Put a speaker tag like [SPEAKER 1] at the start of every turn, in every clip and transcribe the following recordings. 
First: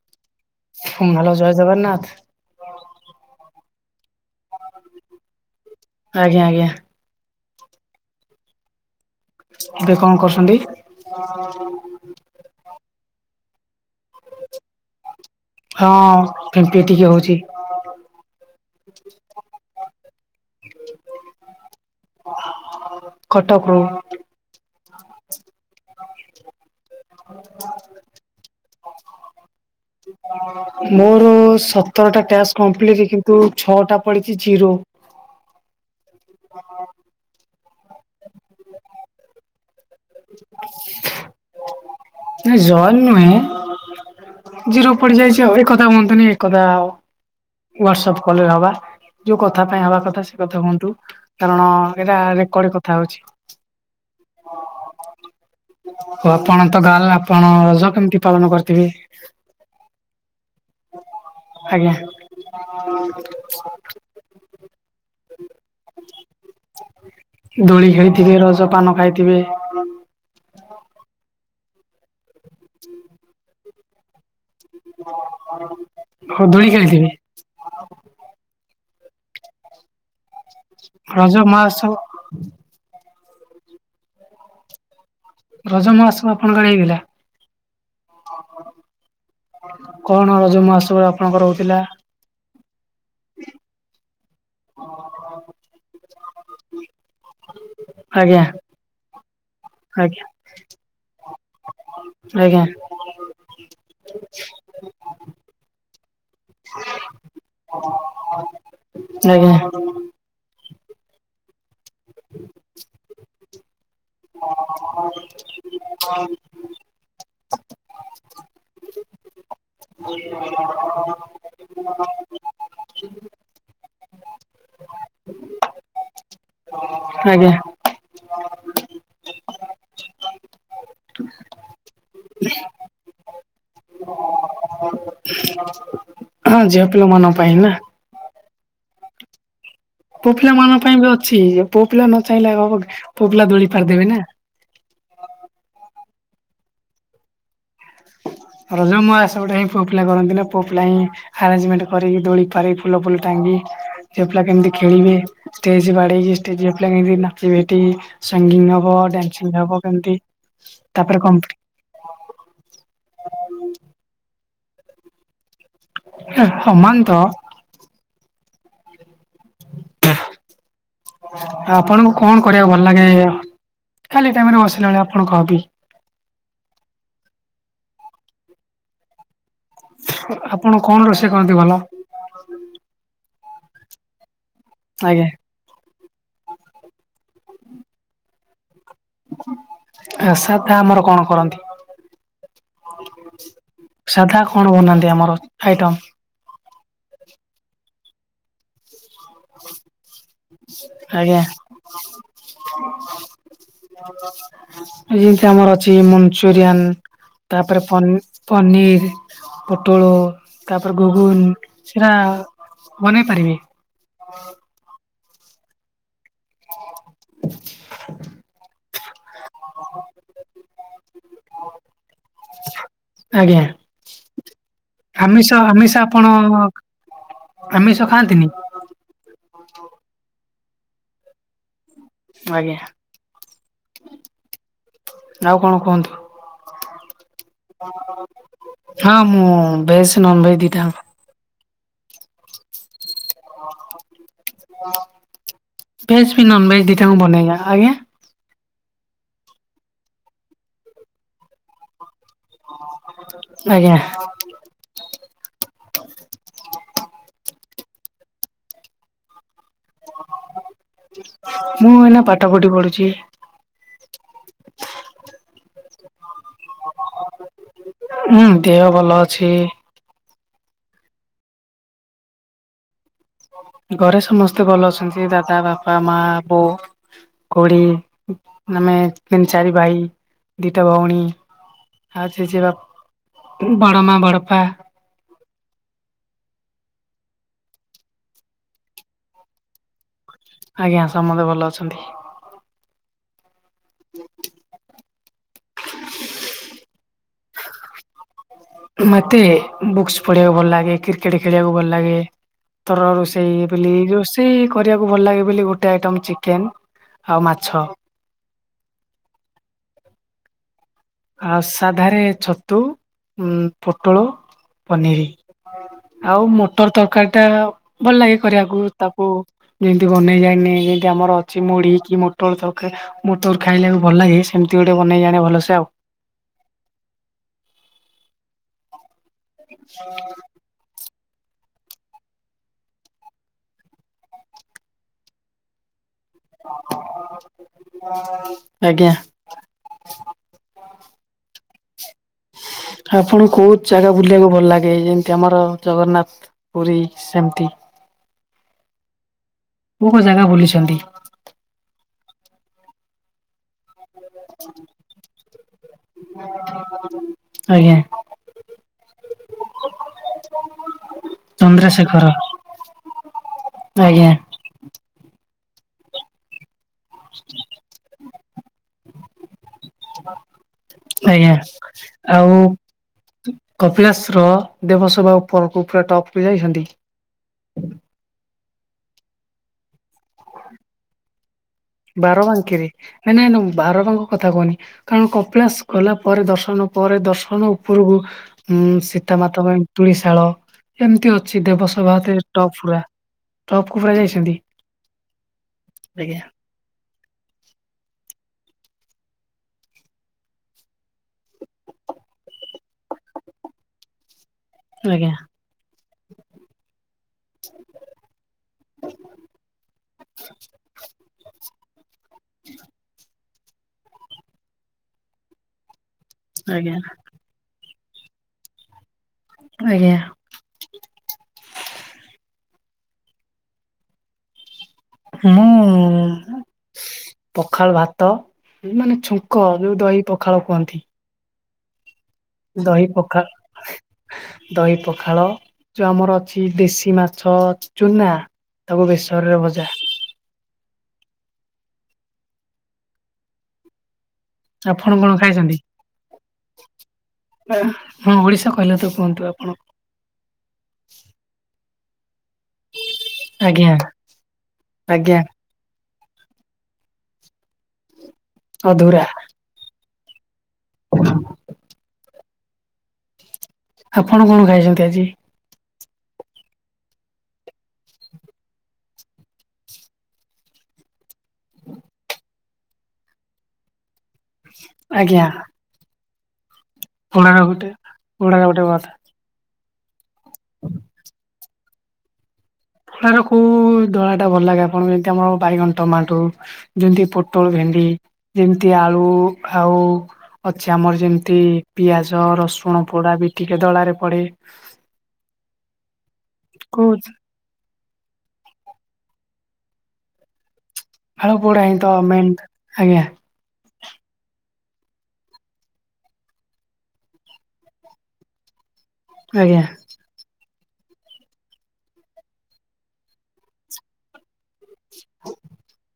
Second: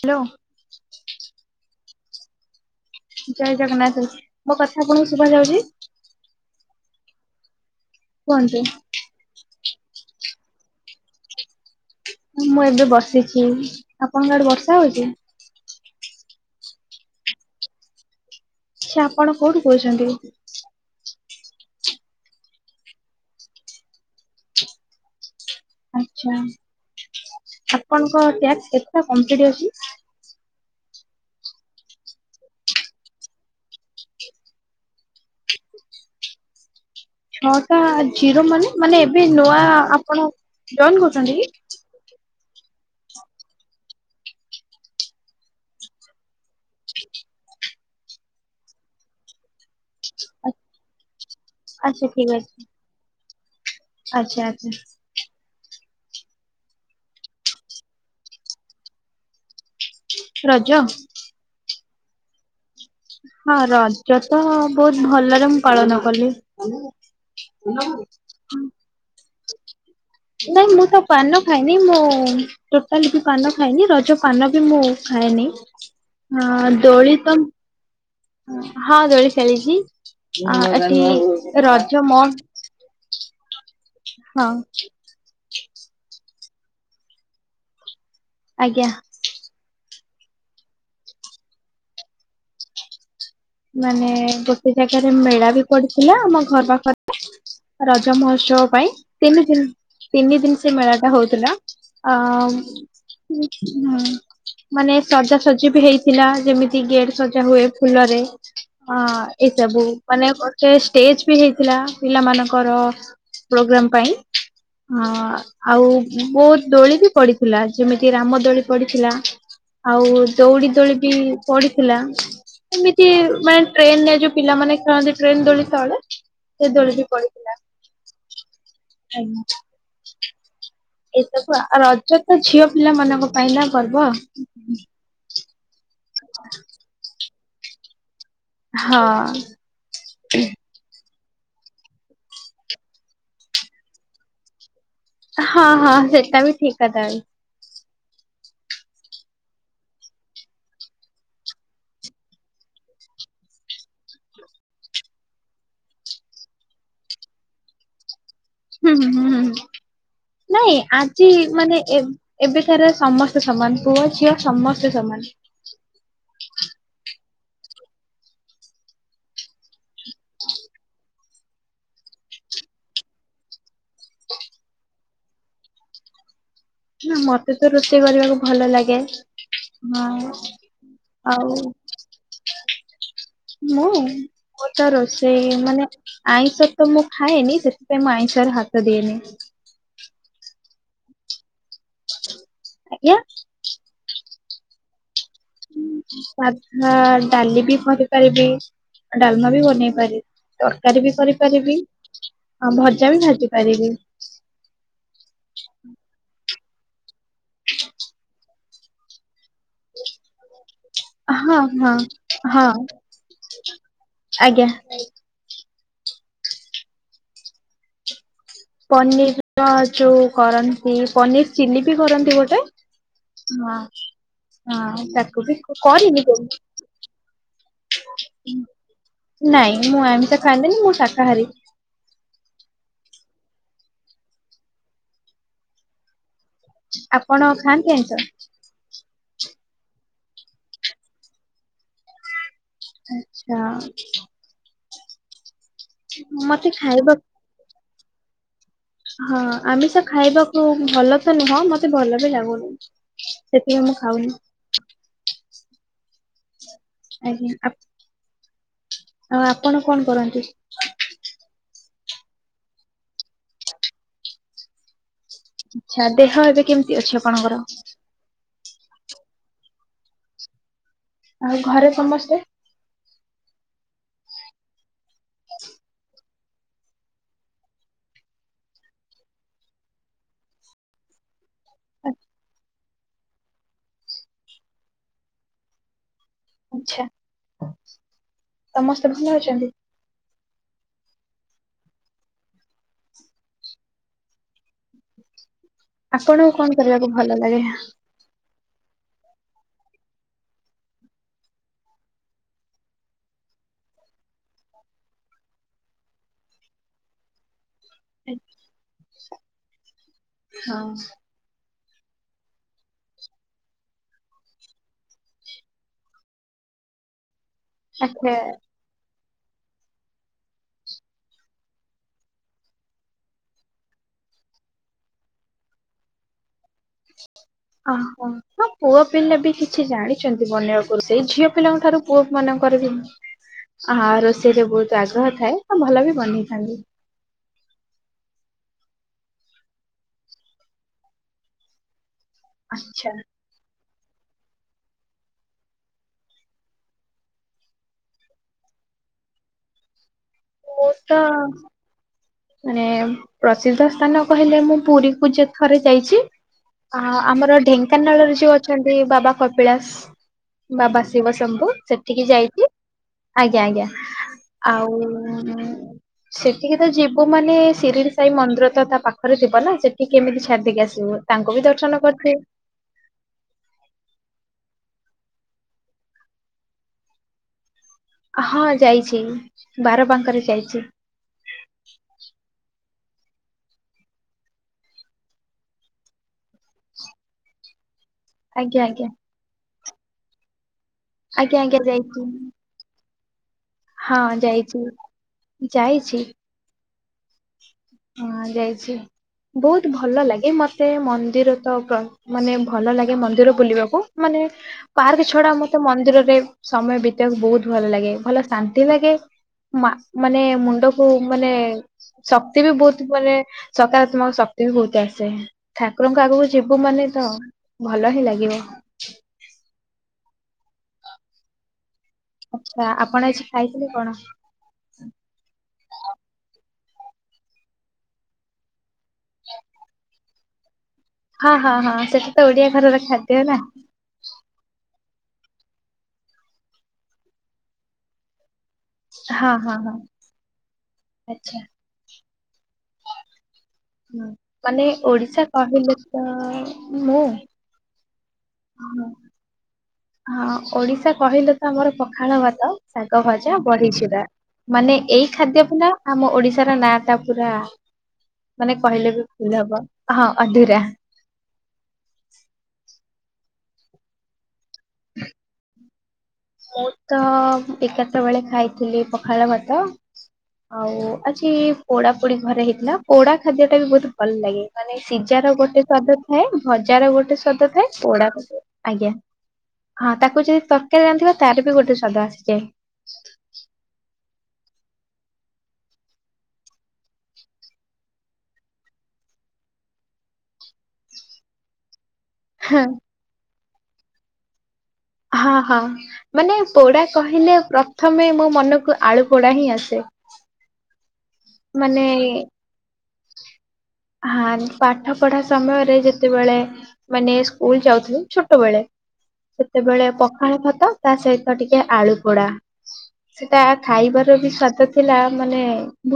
[SPEAKER 1] Hello.
[SPEAKER 2] ହୁଁ hello ଜୟ ଜଗନ୍ନାଥ।
[SPEAKER 1] ଜୟ ଜଗନ୍ନାଥ ମୋ କଥା ଆପଣଙ୍କୁ ଶୁଭା ଯାଉଚି?
[SPEAKER 2] ଆଜ୍ଞା ଆଜ୍ଞା।
[SPEAKER 1] କୁହନ୍ତୁ।
[SPEAKER 2] ଏବେ କଣ କରୁଛନ୍ତି?
[SPEAKER 1] ମୁଁ ଏବେ ବସିଚି ଆପଣଙ୍କ ଆଡେ ବର୍ଷା ହଉଚି?
[SPEAKER 2] ହଁ ଏବେ ଟିକେ ହଉଚି। [inaudible]
[SPEAKER 1] ସେ ଆପଣ କୋଉଠୁ କହୁଛନ୍ତି?
[SPEAKER 2] କଟକରୁୁ।
[SPEAKER 1] ଆଛା ଆପଣଙ୍କ ଟ୍ୟାକ୍ସ କେତେ ଟା କଂପ୍ଲିଟ୍ ଅଛି?
[SPEAKER 2] ମୋର ସତରଟା ଟ୍ୟସ୍ କମ୍ପ୍ଲିଟ କିନ୍ତୁ ଛଅଟା ପଡିଛି ଜିରୋ। ହଁ।
[SPEAKER 1] ନଅଟା ଜିରୋ ମାନେ ମାନେ ଏବେ ନୂଆ ଆପଣ ଜଏନ୍ କରୁଚନ୍ତି କି?
[SPEAKER 2] ନାଇ ଜଏନ୍ ନୁହେଁ। ଜିରୋ ପଡିଯାଇଛି ଆଉ ଏକଥା ହୁଅନ୍ତୁନି ଏକଥା ଆଉ। ୱାଟସପ୍ କଲରେ ହବା ଯୋଉ କଥା ପାଇଁ ହବା କଥା ସେ କଥା ହୁଅନ୍ତୁ। କାରଣ
[SPEAKER 1] ଆଚ୍ଛା
[SPEAKER 2] ଏଇଟା
[SPEAKER 1] ଠିକ
[SPEAKER 2] ରେକର୍ଡ କଥା ହଉଚି।
[SPEAKER 1] ଅଛି ଆଚ୍ଛା ଆଚ୍ଛା
[SPEAKER 2] ଓ ଆପଣ ତ ଗାଲ ଆପଣ ରଜ କେମିତି ପାଳନ କରିଥିବେ?
[SPEAKER 1] ରଜ।
[SPEAKER 2] ଆଜ୍ଞା।
[SPEAKER 1] ହଁ ରଜ ତ ବହୁତ ଭଲରେ ମୁଁ ପାଳନ କଲି।
[SPEAKER 2] ଦୋଳି ଖେଳିଥିବେ ରଜପାନ ଖାଇଥିବେ।
[SPEAKER 1] ନାଇଁ ମୁଁ ତ ପାନ ଖାଇନି ମୁଁ ଟୋଟାଲ ବି ପାନ ଖାଇନି ରଜ ପାନ ବି ମୁଁ ଖାଏନି
[SPEAKER 2] ଆଉ
[SPEAKER 1] ହଁ
[SPEAKER 2] ଖେଳିଥିବେ।
[SPEAKER 1] ଦୋଳି ତ ହଁ ଦୋଳି ଖେଳିଚି। ଆ ଏଠି
[SPEAKER 2] ରଜ ମହୋତ୍ସବ
[SPEAKER 1] ରଜ ମ [unintelligible] ହଁ।
[SPEAKER 2] ରଜ [unintelligible] ଆପଣଙ୍କ ଆଡେ ହେଇଗଲା।
[SPEAKER 1] ଆଜ୍ଞା
[SPEAKER 2] ଆପଣଙ୍କର, କଣ ରଜମହୋତ୍ସବରେ, ଆପଣଙ୍କର ହୋଉଥିଲା?
[SPEAKER 1] ମାନେ, ଗୋଟେ ଜାଗାରେ ମେଳା ବି ପଡିଥିଲା, ଆମ ଘର ପାଖରେ-ହେ। ରଜ,
[SPEAKER 2] ଆଜ୍ଞା
[SPEAKER 1] ମହୋତ୍ସବ ପାଇଁ? ତିନି ଦିନ୍,
[SPEAKER 2] ଆଜ୍ଞା
[SPEAKER 1] ତିନି ଦିନି ସେ ମେଳା ଟା ହଉଥିଲା, ଅ
[SPEAKER 2] ଆଜ୍ଞା
[SPEAKER 1] ହୁଁ ହମାନେ, ସଜାସଜି ବି ହେଇ ଥିଲା, ଯେମିତି ଗେଟେ ସଜା ହୁଏ, ଫୁଲରେ ହଁ ଅ
[SPEAKER 2] ଆଜ୍ଞା
[SPEAKER 1] ଏସବୁ ମାନେ, ଗୋଟେ ଷ୍ଟେଜ ବି ହେଇଥିଲା। ପିଲାମାନଙ୍କର ପ୍ରୋଗ୍ରାମ ପାଇଁ, ଆ ଆଉ ବହୁତ ଦୋଳି ବି ପଡିଥିଲା, ଯେମିତି ରାମ ଦୋଳି ପଡିଥିଲା। ଆଉ, ଦଉଡି ଦୌଳି ବି ପଡିଥିଲା। କି ମାନେ, ଟ୍ରେନ ରେ ଯୋଉ ପିଲାମାନେ ଖେଳନ୍ତି। ଟ୍ରେନ ଦୋଳି ତଳେ, ସେ ଦୋଳି ବି
[SPEAKER 2] ଆଜ୍ଞା।
[SPEAKER 1] ପଡିଥିଲା। ଆଜ [unintelligible] ଏସବୁ, ଆ ରଜ ତ ଝିଅ ପିଲା ମାନଙ୍କ ପାଇଁ, ନା ପର୍ବ।
[SPEAKER 2] [unintelligible] ହଁ, ଝିଅ ପିଲା ମାନ ପାଇଁ ନା?
[SPEAKER 1] ହଁ-ଅ
[SPEAKER 2] ପୁଅ ପିଲା ମାନଙ୍କ ପାଇଁ ବି ଅଛି, ପୁଅ ପିଲା ନ ଚାହିଁଲେଆଉହବକି? ପୁଅ ପିଲା ଦୋଳି ପାରିଦେବେ ନା।
[SPEAKER 1] ହଁ, ହଁ ସେଟା ବି ଠିକ୍ କଥା।
[SPEAKER 2] ରଜ ମହାତ୍ସବଟା, ହିଁ ପୁଅ ପିଲା କରନ୍ତିନା, ପୁଅ ପିଲା ହିଁ ଆରେଞମେଣ୍ଟ କରିକି ଦୋଳି ପାରି ଫୁଲ ଫୁଲ ଟାଙ୍ଗି ଝିଅ ପିଲା କେମିତି ଖେଳିବେ। ଷ୍ଟେଜ୍ ବାଡ଼େଇକି ଷ୍ଟେଜରେ ଝିଅପିଲା କେମିତି ନାଚି ବେଟି ସଙ୍ଗିନ
[SPEAKER 1] ହୁଁ
[SPEAKER 2] ହବ,
[SPEAKER 1] ହୁଁ ହୁଁ
[SPEAKER 2] ଡାନ୍ସିଂ
[SPEAKER 1] ହୁଁ
[SPEAKER 2] ହବ କେମତି,
[SPEAKER 1] ନାଇଁ
[SPEAKER 2] ତାପରେ
[SPEAKER 1] ଆଜି
[SPEAKER 2] କ
[SPEAKER 1] ମାନେ, ଏ ଏବେକାର ସମସ୍ତେ ସମାନ। ପୁଅ ଝିଅ ସମସ୍ତେ ସମାନ।
[SPEAKER 2] ସ--ମମାନ ତ? ହଁ, ଆପଣଙ୍କୁ କଣ କରିବାକୁ ଭଲ ଲାଗେ, ଖାଲି ଟାଇମ ରେ ବସିଲା ବେଳେ ଆପଣ କହବି?
[SPEAKER 1] ନା ମତେ ତ, ରୋଷେଇ କରିବାକୁ ଭଲ ଲାଗେ।
[SPEAKER 2] ଅ
[SPEAKER 1] ହଁ।
[SPEAKER 2] ଆପଣ, କଣ ରୋଷେଇ
[SPEAKER 1] ଆଉ
[SPEAKER 2] କରନ୍ତି ଭଲ?
[SPEAKER 1] ମୁଁ, ମୁଁ ତ
[SPEAKER 2] ଆଜ୍ଞା
[SPEAKER 1] ରୋଷେଇ ମାନେ ଆଇଁଷ ତ ମୁଁ ଖାଏନି, ସେଥିପାଇଁ ମୁଁ ଆଇଁଷରେ ହାତ ଦିଏନି।
[SPEAKER 2] ଆରିସା ପିଠା ଆମର କଣ କରନ୍ତି?
[SPEAKER 1] ଆଜ୍ଞା
[SPEAKER 2] ସାଧା କଣ ବନାନ୍ତି ଆମର, ଆଇଟମ?
[SPEAKER 1] ସାଧା, ଡାଲି ବି କରିପାରିବି। ଡାଲମା ବି ବନେଇ ପାରିବି, ତରକାରୀ ବି
[SPEAKER 2] ଆଜ୍ଞା।
[SPEAKER 1] କରିପାରିବି। ହଁ ଭଜା ବି, ଭାଜି ପାରିବି।
[SPEAKER 2] [inaudible] ଯେମିତି, ଆମର ଅଛି ମଞ୍ଚୁରିଆନ, ତାପରେ ପନି ପନିର୍ ପୋଟଳ, ତାପରେ ଗୁଗୁନ୍
[SPEAKER 1] ହଁ ହଁ
[SPEAKER 2] ସେଟା,
[SPEAKER 1] ହଁ
[SPEAKER 2] ବନେଇ ପାରିବି?
[SPEAKER 1] ଆଜ୍ଞା।
[SPEAKER 2] [inaudible]
[SPEAKER 1] ପନିର୍ ତ ଯୋଉ କରନ୍ତି, ପନିର ଚିଲି ବି କରନ୍ତି ଗୋଟେ
[SPEAKER 2] ଆଜ୍ଞା
[SPEAKER 1] ହଁ। ହଁ ତାକୁ
[SPEAKER 2] ଆମିଷ
[SPEAKER 1] ବି,
[SPEAKER 2] ଆମିଷ ଆପଣ
[SPEAKER 1] କରିନି କୋ
[SPEAKER 2] ଆମିଷ ଖାଆନ୍ତିନି?
[SPEAKER 1] ନାଇଁ, ମୁଁ ଆମିଷ ଖାଆନ୍ତିନି, ମୁଁ ଶାକାହାରି।
[SPEAKER 2] ଆଜ୍ଞା, ଆଉ କଣ କୁହନ୍ତୁ?
[SPEAKER 1] ଆପଣ ଖା
[SPEAKER 2] ହଁ ଅ ହଁ, ମୁଁ ଭେଜ, ନନ ଭେଜ ଦିଟା ଯାକ।
[SPEAKER 1] ଆଚ୍ଛା
[SPEAKER 2] ଭେଜ ବି,
[SPEAKER 1] ମତେ
[SPEAKER 2] ନନ ଭେଜ
[SPEAKER 1] ଖାଇବା
[SPEAKER 2] ଦିଟାଯାଙ୍କ ବନେଇବା ଜାଣ ଆଜ୍ଞା।
[SPEAKER 1] ହଁ ଆମିଷ ତ ଖାଇବାକୁ ଭଲ ତ ନୁହଁ ମତେ ଭଲ ବି ଲା ସେଥିପାଇଁ ମୁଁ
[SPEAKER 2] ଆଜ୍ଞା।
[SPEAKER 1] ଖାଉନି। ଆଜ୍ଞା ଆଉ ଆପଣ କଣ କରନ୍ତି?
[SPEAKER 2] ମୁଁ ଏଇନା ପାଠ ପଠି ପଢୁଛି।
[SPEAKER 1] ଆଛା ଦେହ ଏବେ କେମିତି ଅଛି ଆପଣଙ୍କର?
[SPEAKER 2] ହୁଁ ଦେହ ଭଲ ଅଛି।
[SPEAKER 1] ଆଉ ଘରେ ସମସ୍ତେ?
[SPEAKER 2] ଘରେ ସମସ୍ତେ ଭଲ ଅଛନ୍ତି ଦାଦା ବାପା ମା ବୋଉ। କୋଉଠି ଆମେ ତିନି ଚାରି ଭାଇ ଦିଟା ଭଉଣୀ। ଆଛା ଆଛା ବଡ ମା ବଡପା।
[SPEAKER 1] ଆଚ୍ଛା। ସମସ୍ତେ ଭଲ ଅଛନ୍ତି?
[SPEAKER 2] ଆଜ୍ଞା ସମସ୍ତେ ଭଲ ଅଛନ୍ତି।
[SPEAKER 1] ଆପଣଙ୍କୁ କଣ କରିବାକୁ ଭଲ ଲାଗେ?
[SPEAKER 2] ମୋତେ ବୁକ୍ସ ପଢ଼ିବାକୁ ଭଲ ଲାଗେ କ୍ରିକେଟ୍ ଖେଳିବାକୁ ଭଲ ଲାଗେ। ତର ରୋଷେଇ ବୋଲି ରୋଷେଇ କରିବାକୁ ଭଲ ଲାଗେ ବୋଲି ଗୋଟେ ଆଇଟମ ଚିକେନ ଆଉ ମାଛ।
[SPEAKER 1] ହଁ।
[SPEAKER 2] ଆଉ ସାଧାରେ ଛତୁ ପୋଟଳ ପନିର। ଆଉ ମଟର ତରକାରୀ ଟା ଭଲ
[SPEAKER 1] ଆଚ୍ଛା
[SPEAKER 2] ଲାଗେ କରିବାକୁ ତାକୁ ଯେମତି ବନେଇ ଯାଇନି ଯେମିତି ଆମର ଅଛି ମୁଢ଼ି କି ମୋଟର ତରକାରୀ। ମୋ ତୋର ଖାଇଲାକୁ ଭଲ ଲାଗେ ସେମିତି ଗୋଟେ ବନେଇ ଜାଣେ ଭଲସେ ଆଉ
[SPEAKER 1] ଓହୋ ହ ପୁଅ ପିଲା ବି କିଛି ଜାଣିଛନ୍ତି ବନେଇବାକୁ। ସେଇ ଝିଅ ପିଲାଙ୍କ ଠାରୁ ପୁଅ ମାନଙ୍କର ବିଁ ଆ ରୋଷେଇରେ ବହୁତ ଆଗ୍ରହ ଥାଏ ଆ ଭଲ ବି ବନେଇଥାଏ।
[SPEAKER 2] ଆଜ୍ଞା।
[SPEAKER 1] ଆଚ୍ଛା
[SPEAKER 2] ଆପଣ କୋଉ ଜାଗା ବୁଲିବାକୁ ଭଲ ଲାଗେ, ଯେମ୍ତି ଆମର ଜଗନ୍ନାଥ ପୁରୀ ସେମ୍ତି। କୋଉ-କୋଉ ଜାଗା [unintelligible]
[SPEAKER 1] ମୁଁ ତ ମାନେ ପ୍ରସିଦ୍ଧ ସ୍ଥାନ କହିଲେ ମୁଁ ପୁରୀ [unintelligible] ଥରେ ଯାଇଚି। ଆ ଆମର
[SPEAKER 2] ଆଜ୍ଞା
[SPEAKER 1] ଢେଙ୍କାନାଳରେ ଯୋଉ ଅଛନ୍ତି ବାବା କପିଳାସ୍ ବାବା ଶିବ ଶମ୍ଭୁ ସେଠିକି
[SPEAKER 2] ଚନ୍ଦ୍ରଶେଖର
[SPEAKER 1] ଯାଇଚି, ଆଜ୍ଞା-ଆଜ୍ଞା।
[SPEAKER 2] ଆଜ୍ଞା
[SPEAKER 1] ଆଉ ସେଠିକି ତ ଯିବୁ ମାନେ ସିରିଡି ସେଇ ମନ୍ଦିର ତ ତା ପାଖରେ ଥିବ ନା ସେଠି କେମିତି ଛାଡି ଦେଇକି ଆସିବୁ ତାଙ୍କୁ ବି ଦର୍ଶନ କରିଦିଓଉ।
[SPEAKER 2] କପିଳାସ୍ ର ଦେବସେବା ଉପରକୁ ପୁରା ଟପ୍ କୁ ଯାଇଛନ୍ତି?
[SPEAKER 1] ଆ ହଁ ଯାଇଛି, ବାର ବାଙ୍କରେ ଯାଇଚି।
[SPEAKER 2] ବାରବାଙ୍କେରେ ନାଇଁ-ନାଇଁ ନା ମୁଁ ବାରବାଙ୍କ କଥା କହୁନି। କାରଣ କପିଳାସ୍ ଗଲା ପରେ ଦର୍ଶନ ପରେ ଦର୍ଶନ ଉପରକୁ
[SPEAKER 1] ଆଜ୍ଞା
[SPEAKER 2] ଉଁ
[SPEAKER 1] ଆଜ୍ଞା
[SPEAKER 2] ସୀତାମାତା [unintelligible] ଏମ୍ତି
[SPEAKER 1] ଆଜ୍ଞା
[SPEAKER 2] ଅଛି
[SPEAKER 1] ଆଜ୍ଞା
[SPEAKER 2] ଦେବସଭା
[SPEAKER 1] ଯାଇଛି
[SPEAKER 2] [unintelligible] ଟପ୍ ପୁରା। ଟପ୍ କୁ ପୁରା
[SPEAKER 1] ହଁ
[SPEAKER 2] ଯାଇଛନ୍ତି,
[SPEAKER 1] ଯାଇଛି ଯାଇଛି
[SPEAKER 2] ଆଜ୍ଞା।
[SPEAKER 1] ହଁ ଯାଇଛି ବହୁତ୍ ଭଲ ଲାଗେ ମତେ ମନ୍ଦିର ତ ମାନେ ଭଲ ଲାଗେ ମନ୍ଦିର ବୁଲିବାକୁ, ମାନେ ପାର୍କ
[SPEAKER 2] ଆଜ୍ଞା
[SPEAKER 1] ଛଡା ମତେ ମନ୍ଦିରରେ ସମୟ ବିତେଇବାକୁ ବହୁତ୍ ଭଲ ଲାଗେ, ଭଲ ଶାନ୍ତି ଲାଗେ। ମା ମାନେ ମୁଣ୍ଡ କୁ ମାନେ ଶକ୍ତି ବି ବହୁତ୍ ମାନେ ସକାରାତ୍ମକ ଶକ୍ତି ବି ବହୁତ୍ ଆସେ। ଠାକୁରଙ୍କ ଆଗକୁ ଯିବୁ
[SPEAKER 2] ଆଜ୍ଞା
[SPEAKER 1] ମାନେ ତ ଭଲ ହିଁ ଲାଗିବ।
[SPEAKER 2] ଆଜ୍ଞା।
[SPEAKER 1] ଆଚ୍ଛା ଆପଣ ଆଜି ଖାଇଥିଲେ କଣ?
[SPEAKER 2] ମୁଁ ପଖାଳ ଭାତ ମାନେ ଛୁଙ୍କ ଯୋଉ ଦହି ପଖାଳ କୁହନ୍ତି।
[SPEAKER 1] ହଁ-ହଁ-ହଁ ସେଟା ତ ଓଡିଆ ଘରର
[SPEAKER 2] ଦହି ପଖା
[SPEAKER 1] ଖାଦ୍ୟ ନା।
[SPEAKER 2] ଦହି ପଖାଳ, ଯୋଉ ଆମର ଅଛି ଦେଶୀ ମାଛ ଚୁନା। ତାକୁ ବେସରରେ ଭଜା
[SPEAKER 1] ହଁ-ହଁ-ହଁ ଆଚ୍ଛା। ମାନେ
[SPEAKER 2] ଆପଣ କଣ
[SPEAKER 1] ଓଡିଶା
[SPEAKER 2] ଖାଇଛନ୍ତି?
[SPEAKER 1] କହିଲେ ତ ମୁଁ
[SPEAKER 2] ହଁ, ଓଡିଶା କହିଲେ ତ କୁହନ୍ତୁ ଆପଣ।
[SPEAKER 1] ହଁ, ଓଡିଶା କହିଲେ ତ ଆମର ପଖାଳ ଭାତ ଶାଗ ଭଜା,
[SPEAKER 2] ଆଜ୍ଞା
[SPEAKER 1] ବଢିଚୁରା, ମାନେ ଏଇ
[SPEAKER 2] ଆଜ୍ଞା
[SPEAKER 1] ଖାଦ୍ୟ ଵିନା ଆମ ଓଡିଶାର ନାଁ ଟା ପୁରା ମାନେ କହିଲେ
[SPEAKER 2] ଅଧୁରା
[SPEAKER 1] ବି ଭୁଲ୍ ହବ, ହଁ ଅଧୁରା।
[SPEAKER 2] [inaudible] ଆପଣ କଣ ଖାଇଛନ୍ତି ଆଜି?
[SPEAKER 1] ମୁଁ ତ ଏଗାରଟା ବେଳେ ଖାଇଥିଲି ପଖାଳ ଭାତ ଆଉ ଆଜି ପୋଡା ପୋଡି ଘରେ ହେଇଥିଲା, ପୋଡା ଖାଦ୍ୟ ଟା ବି ବହୁତ୍ ଭଲ୍ ଲାଗେ, ମାନେ ସିଜା
[SPEAKER 2] ଆଜ୍ଞା
[SPEAKER 1] ର ଗୋଟେ ସ୍ଵାଦ ଥାଏ, ଭଜାର ଗୋଟେ
[SPEAKER 2] ପୋଳାର
[SPEAKER 1] ସ୍ଵାଦ ଥାଏ,
[SPEAKER 2] ଗୋଟେ
[SPEAKER 1] ପୋଡା
[SPEAKER 2] ପୋଳାର ଗୋଟେ ଭାତ
[SPEAKER 1] ଆଜ୍ଞା ହଁ ତାକୁ ଯଦି ତ ର୍କାରି ରାନ୍ଧିବା ତାର ବି ଗୋଟେ ଶ୍ଵାଦ ଆସିଯାଏ।
[SPEAKER 2] ତାର କୋଉ ଦଳା ଟା ଭଲ୍ ଲାଗେ ଆପଣଙ୍କୁ, ଯେମ୍ତି ଆମର ବାଇଗଣ ଟମାଟୋ ଯେମିତି ପୋଟଳ ଭେଣ୍ଡି, ଯେମ୍ତି ଆଳୁ ଆଉ ଅଛି ଆମର ଯେମ୍ତି ପିଆଜ
[SPEAKER 1] ହଁ
[SPEAKER 2] ରସୁଣ ପୋଡା ବି ଟିକେ ଦଳାରେ ପଡେ।
[SPEAKER 1] ହଁ-ହଁ ମାନେ ପୋଡା
[SPEAKER 2] କୋଉ
[SPEAKER 1] କହିଲେ ପ୍ରଥମେ ମୋ ମନକୁ ଆଳୁ ପୋଡା ହିଁ ଆସେ।
[SPEAKER 2] ଆଳୁ ପୋଡା ହିଁ
[SPEAKER 1] ମାନେ
[SPEAKER 2] ତ ମେନ୍, ଆଜ୍ଞା।
[SPEAKER 1] ହଁ, ପାଠପଢା ସମୟରେ ଯେତେବେଳେ ମାନେ ସ୍କୁଲ ଯାଉଥିଲୁ ଛୋଟବେଳେ
[SPEAKER 2] ଆଜ୍ଞା
[SPEAKER 1] ସେତେବେଳେ ପ ଖାଳ ଭାତ ତା ସହିତ ଟିକେ ଆଳୁ ପୋଡା, ସେଟା ଖାଇବାର ବି ସ୍ଵା ଦ ଥିଲା ସେ ମାନେ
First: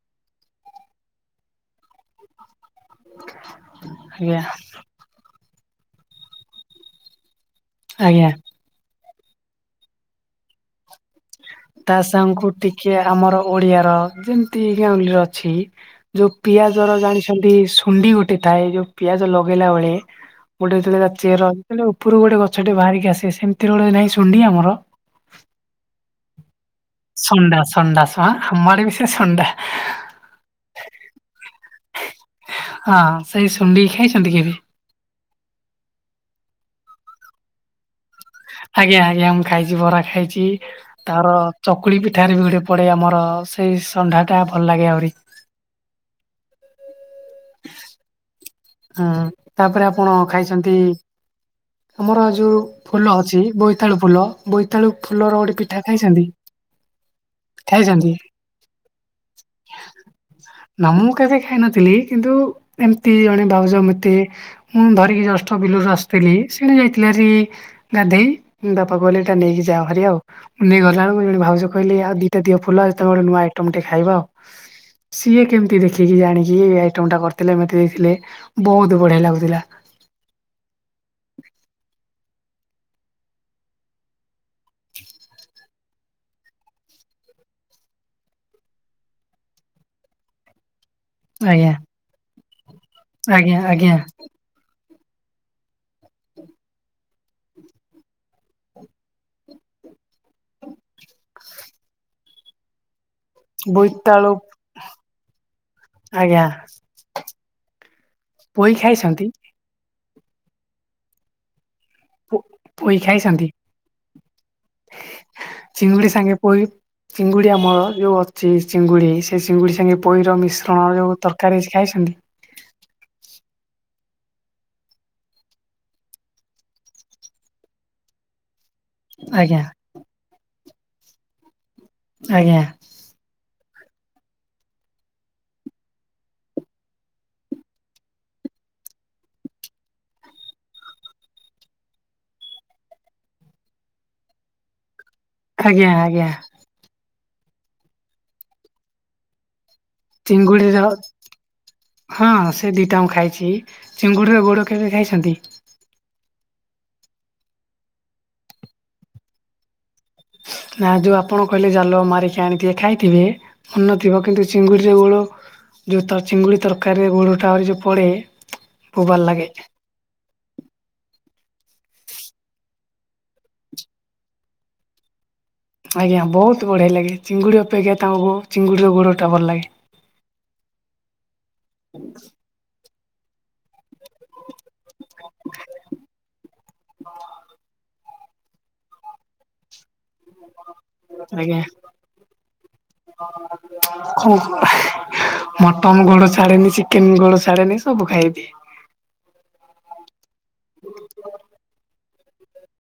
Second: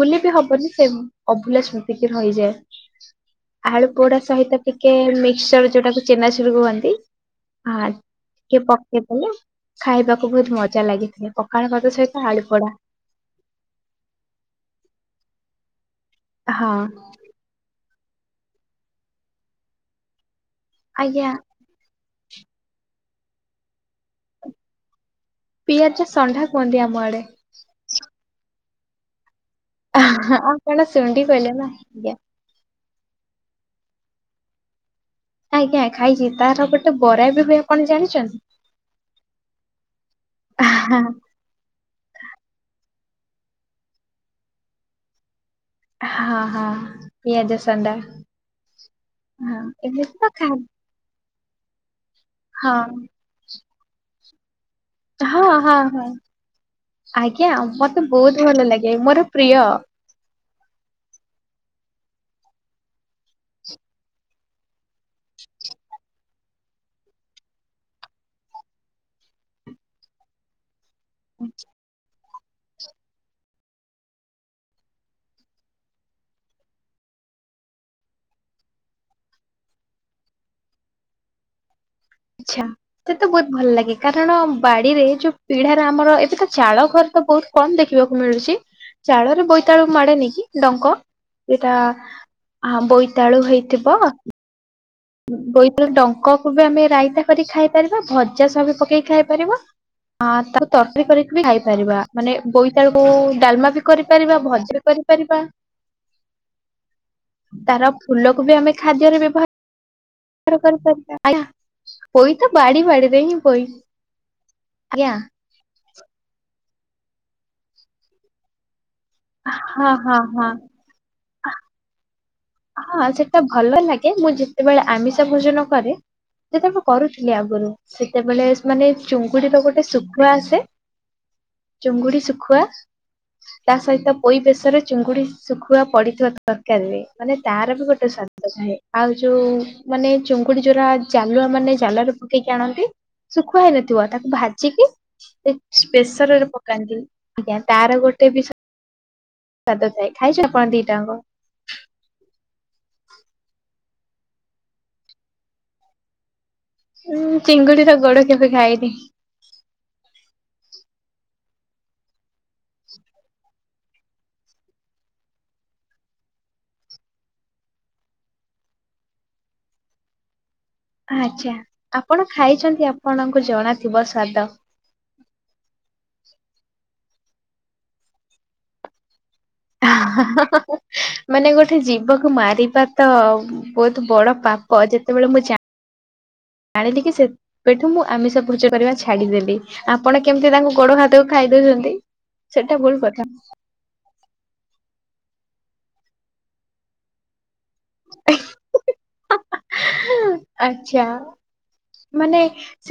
[SPEAKER 1] ଭୁଲି ବିି ହବନି, ସେ ଅଭୁଲା ସ୍ମୃତିକି ରହିଯାଏ। ଆଳୁ ପୋଡା
[SPEAKER 2] ଆଜ୍ଞା
[SPEAKER 1] ସହିତ ଟିକେ ମିକ୍ସର୍ ଯୋଉଟାକୁ ଚେନାଚୁର୍ କୁହନ୍ତି। ଆ
[SPEAKER 2] ଆଜ୍ଞା
[SPEAKER 1] ଟିକେ ପକେଇଦଲେ ଖାଇବାକୁ ବହୁତ ମଜା ଲାଗେ।
[SPEAKER 2] ତା ସାଙ୍ଗକୁ ଟିକେ ଆମର ଓଡିଆ ର ଯେମିତି ଗାଉଁଲି ରେ ଅଛି ଯୋଉ
[SPEAKER 1] ହଁ।
[SPEAKER 2] ପିଆଜର ଜାଣିଛନ୍ତି ଶୁଣ୍ଡି ଗୋଟେ ଥାଏ ଯୋଉ ପିଆଜ ଲଗେଇଲା ବେଳେ ଗୋଟେ ଯେତବେଳେ
[SPEAKER 1] ଆଜ୍ଞା
[SPEAKER 2] ଚେର ଯେତେବେ ଉପରୁ ଗୋଟେ ଗଛଟେ ବାହାରିକି ଆସେ, ସେମିତିରେ ଗୋଟେ ନାଇଁ ଶଣ୍ଢି ଆମର।
[SPEAKER 1] ପିଆଜା ସଣ୍ଢା କହନ୍ତି ଆମ ଆଡେ।
[SPEAKER 2] [inaudible]
[SPEAKER 1] ହଁ ଆଉ କଣ ଶୁଣ୍ଡି କଲେ ନା, ଆଜ୍ଞା।
[SPEAKER 2] ହଁ ସେଇ ଶୁଣ୍ଡି କି ଖାଇଛନ୍ତି କେବେ?
[SPEAKER 1] ଆଜ୍ଞା ଖାଇଛି, ତାର ଗୋଟେ ବରା ବି ହୁଏ କଣ ଜାଣିଛନ୍ତି?
[SPEAKER 2] ଆଜ୍ଞା, ଆଜ୍ଞା ମୁଁ ଖାଇଛି ବରା ଖାଇଛି
[SPEAKER 1] ଆହା,
[SPEAKER 2] ତାର ଚକୁଳି ପିଠାରେ ବି ଗୋଟେ ପଡେ ଆମର ସେଇ ସଣ୍ଢାଟା ଭଲ ଲାଗେ ଆହୁରି।
[SPEAKER 1] ହଁ, ହଁ ପିଆଜସଣ୍ଡା।
[SPEAKER 2] ହୁଁ, ତାପରେ ଆପଣ
[SPEAKER 1] ଖା
[SPEAKER 2] ଖାଇଛନ୍ତି ଆମର ଯୋଉ
[SPEAKER 1] ହଁ।
[SPEAKER 2] ଫୁଲ ଅଛି ବୋଇତାଳୁ ଫୁଲ ବୋଇତାଳୁ ଫୁଲର
[SPEAKER 1] ହଁ,
[SPEAKER 2] ଗୋଟେ
[SPEAKER 1] ହଁ,
[SPEAKER 2] ପିଠା
[SPEAKER 1] ହଁ
[SPEAKER 2] ଖାଇଛନ୍ତି?
[SPEAKER 1] ଆଜ୍ଞା ମତେ
[SPEAKER 2] ଖାଇଛନ୍ତି
[SPEAKER 1] ବହୁତ୍ ଭଲ ଲାଗେ ମୋର ପ୍ରିୟ।
[SPEAKER 2] ନା ମୁଁ କେବେ ଖାଇନଥିଲି କିନ୍ତୁ ଏମିତି ଜଣେ ବାଉଜ ମତେ ମୁଁ ଧରିକି ଜଷ୍ଟ ବିଲୁରୁ ଆସିଥିଲି ସେଇଠି ଯାଇଥିଲ ଭାରି ଗାଧେଇ ବାପା କହିଲେ ଏଟା ନେଇକି ଯାା ଭାରି ଆଉ, ମୁ ନେଇକି ଗଲା ବେଳକୁ ଜଣେ ଭାଉଜ କହିଲେ ଆଉ ଦି ଦିଅ ଦିଅ ଫୁଲ ଆସିଥିବା ଗୋଟେ ନୁଆ ଆଇଟମ ଟେକେ ଖାଇବା ଆଉ। ସିଏ କେମିତି ଦେଖିକି ଜାଣିକି ଆଇଟମ ଟା କରିଥିଲେ ମତେ ଦେଇଥିଲେ। ବହୁତ୍ ବଢିଆ ଲାଗୁଥିଲା।
[SPEAKER 1] ଆଛା। ସେ ତ ବହୁତ ଭଲ ଲାଗେ କାରଣ ବାଡିରେ ଯୋଉ ପିଢାରେ ଆମର ଏବେ ତ ଚାଳ ଘର ତ ବହୁତ କଣ ଦେଖିବାକୁ ମିଳୁଛି ଚାଳରେ ବୋଇତାଳୁ ମାଡେନି କି ଡଙ୍କ
[SPEAKER 2] ଆଜ୍ଞା
[SPEAKER 1] ସେଟା ବୋଇତାଳୁ
[SPEAKER 2] ଆଜ୍ଞା ଆଜ୍ଞା
[SPEAKER 1] ହେଇଥିବ ବୋଇତାଳୁ ଡଙ୍କକୁ ବି ଆମେ ରାଇତା କରିକି ଖାଇ ପାରିବା ଭଜା ସହ ବି ପକେଇକି ଖାଇ ପାରିବ। ହଁ ତାକୁ ତରକାରୀ କରିକି ବି ଖାଇପାରିବା ମାନେ ବୋଇତାଳକୁ ଡାଲମା ବି
[SPEAKER 2] ବୋଇତାଳୁ
[SPEAKER 1] କରିପାରିବା ଭଜା ବି କରିପାରିବା
[SPEAKER 2] ଆଜ୍ଞା
[SPEAKER 1] ତାର ଫୁଲକୁ ବି
[SPEAKER 2] ପୋଇ
[SPEAKER 1] ଆମେ ଖାଦ୍ୟରେ
[SPEAKER 2] ଖାଇଛନ୍ତି
[SPEAKER 1] ବ୍ୟବହାର ପୋଇ ତ ବାଡ଼ି
[SPEAKER 2] ପୋଇ
[SPEAKER 1] ବାଡ଼ିରେ ହିଁ
[SPEAKER 2] ଖାଇଛନ୍ତି?
[SPEAKER 1] ପୋଇ, ଆଜ୍ଞା
[SPEAKER 2] ଚିଙ୍ଗୁଡି ସାଙ୍ଗେ ପହି ଚିଙ୍ଗୁଡି ଆମର ଯୋଉ ଅଛି ଚିଙ୍ଗୁଡି ସେ ଚିଙ୍ଗୁଡ଼ି
[SPEAKER 1] ହଁ
[SPEAKER 2] ସାଙ୍ଗେ
[SPEAKER 1] ହଁ
[SPEAKER 2] ପୋଇ
[SPEAKER 1] ହଁ।
[SPEAKER 2] ମିଶ୍ରଣ ଯୋଉ ତରକାରୀ ଅଛି ଖାଇଛନ୍ତି?
[SPEAKER 1] ହଁ ସେଟା ଭଲ ଲାଗେ ମୁଁ ଯେତେବେଳେ ଆମିଷ ଭୋଜନ କରେ ଯେତେବେଳେ କରୁଥିଲି ଆଗରୁ ସେତେବେଳେ ମାନେ
[SPEAKER 2] ଆଜ୍ଞା।
[SPEAKER 1] ଚୁଙ୍ଗୁଡିର ଗୋଟେ ଶୁଖୁଆ ଆସେ ଚୁଙ୍ଗୁଡ଼ି
[SPEAKER 2] ଆଜ୍ଞା
[SPEAKER 1] ଶୁଖୁଆ ତା ସହିତ ପୋଇ ବେଶରେ ଚୁଙ୍ଗୁଡି ଶୁଖୁଆ ପଡିଥିବା ତରକାରୀ ରେ। ମାନେ ତାର ବି ଗୋଟେ ସ୍ୱାଦ ଥାଏ ଆଉ ଯୋଉ ମାନେ ଚୁଙ୍ଗୁଡି ଯୋରା ଜାଲୁଆ ମାନେ ଜାଲ ରେ ପକେଇକି ଆଣନ୍ତି ଶୁଖୁଆ ହେଇନଥିବ ତାକୁ ଭାଜିକି
[SPEAKER 2] ଆଜ୍ଞା ଆଜ୍ଞା
[SPEAKER 1] ସ୍ପେସରରେ ପକାନ୍ତି ଆଜ୍ଞା ତାର ଗୋଟେ ବିଷ ସ୍ୱାଦ ଥାଏ। ଆପଣ
[SPEAKER 2] ଚିଙ୍ଗୁଡ଼ିର
[SPEAKER 1] ଦିଟାଙ୍କ?
[SPEAKER 2] ହଁ ସେ ଦିଟା ମୁଁ ଖାଇଛି ଚିଙ୍ଗୁଡିର ଗୋଡ କେବେ ଖାଇଛନ୍ତି?
[SPEAKER 1] ଉଁ ଚିଙ୍ଗୁଡିର ଗୋଡ କେବେ ଖାଇନି।
[SPEAKER 2] ନା ଯେଉଁ ଆପଣ କହିଲେ ଜାଲ ମାରିକି ଆଣିଥିବେ ଖାଇଥିବେ ମାନେ ନଥିବ କିନ୍ତୁ ଚିଙ୍ଗୁଡ଼ିର ଗୋଡ ଯୋଉ ଚିଙ୍ଗୁଡ଼ି ତରକାରୀରେ ଗୋଡ ଟା ଆଉରି ଯୋଉ ପଡେ ବହୁତ ଭଲ ଲାଗେ।
[SPEAKER 1] ଆଚ୍ଛା ଆପଣ ଖାଇଛନ୍ତି ଆପଣଙ୍କୁ ଜଣାଥିବ ସ୍ଵାଦ।
[SPEAKER 2] ଆଜ୍ଞା ବହୁତ ବଢିଆ ଲାଗେ ଚିଙ୍ଗୁଡ଼ି ଅପେକ୍ଷା ତାଙ୍କୁ ଚିଙ୍ଗୁଡିର ଗୋଡଟା ଭଲ ଲାଗେ।
[SPEAKER 1] ମାନେ ଗୋଟେ ଜୀବକୁ ମାରିବା ତ ବହୁତ ବଡ ପାପ ଯେତେବେଳେ ମୁଁ ଯା ଆଣିଲି କି ସେ ଠୁ ମୁଁ ଆମିଷ [unintelligible] କରିବା ଛାଡ଼ିଦେଲି। ଆପଣ କେମିତି ତାଙ୍କୁ ଗୋଡୋ ହାତକୁ ଖାଇଦୋଉଛନ୍ତି ସେଟା ଭୁଲ କଥା।
[SPEAKER 2] [unintelligible] ମଟନ ଗୋଡୋ ଛାଡେନି ଚିକେନ ଗୋଡୋ ଛାଡେନି ସବୁ ଖାଇଦିଏ।
[SPEAKER 1] ଆଛା ମାନେ ସେ